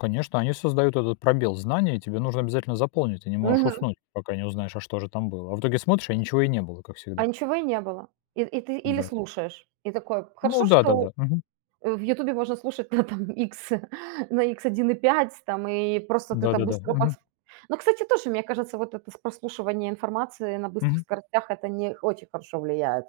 Конечно, они создают этот пробел знаний, тебе нужно обязательно заполнить, ты не можешь Мгм. уснуть, пока не узнаешь, а что же там было. А в итоге смотришь, а ничего и не было, как всегда. А ничего и не было. И и ты или Да. слушаешь и такой: Ну хорошо, что, да-да-да. Мгм. э, в "Ютубе" можно слушать на, там, икс на икс 1,5, там, и просто ты там Да-да-да, быстро подс мгм. Но, кстати, тоже, мне кажется, вот это прослушивание информации, э, на быстрых Мгм. скоростях- это не очень хорошо влияет.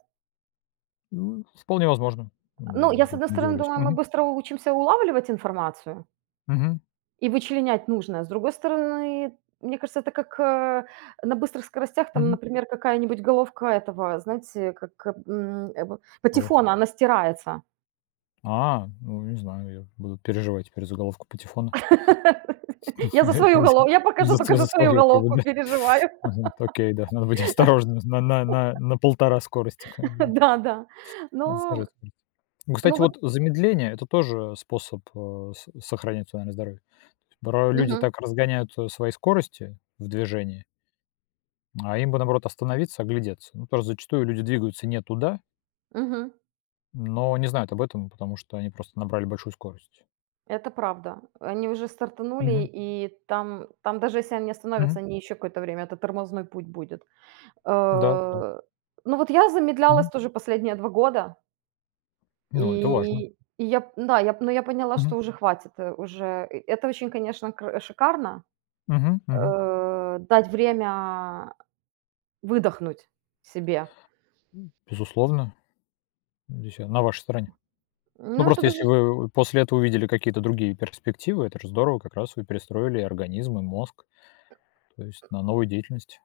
Ну, и вполне возможно. М, Но я я, с тут одной не стороны, удивлюсь, думаю, мы мгм. быстро учимся улавливать информацию Мгм. и вычленять нужное. С другой стороны, мне кажется, это как, э, на быстрых скоростях, там, Мгм. например, какая-нибудь головка этого, знаете, как, м, э, п Алло. патефона, она стирается. А, ну, не знаю, я буду переживать теперь за головку патефона. Я за свою голов я пока что только Св за за свою свою, как бы, головку да. переживаю. Мгм, окей, да. Надо быть осторожными на на на 1,5 скорости, как бы, да. Да да. Надо Но, снижать м, скорость. Ну, но кстати, вот вот замедление- это тоже, э, способ, э, со сохранять эмоциональное здоровье. То есть, бра люди Мгм. так разгоняют, а, свои скорости в движении а им бы, наоборот, остановиться, оглядеться, ну. Тоже зачастую люди двигаются не туда Мгм. но не знают об этом, потому что они просто набрали большую скорость. Это правда, э, они уже Мгм. стартанули, и там там даже если они остановятся, Мгм. они еще какое-то время, это тормозной путь будет, Да да. э. Ну вот я замедлялась Мгм. тоже последние 2 года. Ну, это важно. И и я, м-да, ну, поняла, что Мгм. уже хватит, э, уже и Это очень, конечно, кр шикарно, Мгм мгм. э, дать время выдохнуть себе. М, безусловно, здесь я на вашей стороне. Ну, Ну это просто если даже вы после этого увидели какие-то другие перспективы, это же здорово, как раз вы перестроили и организм, и мозг, то есть на новую деятельность.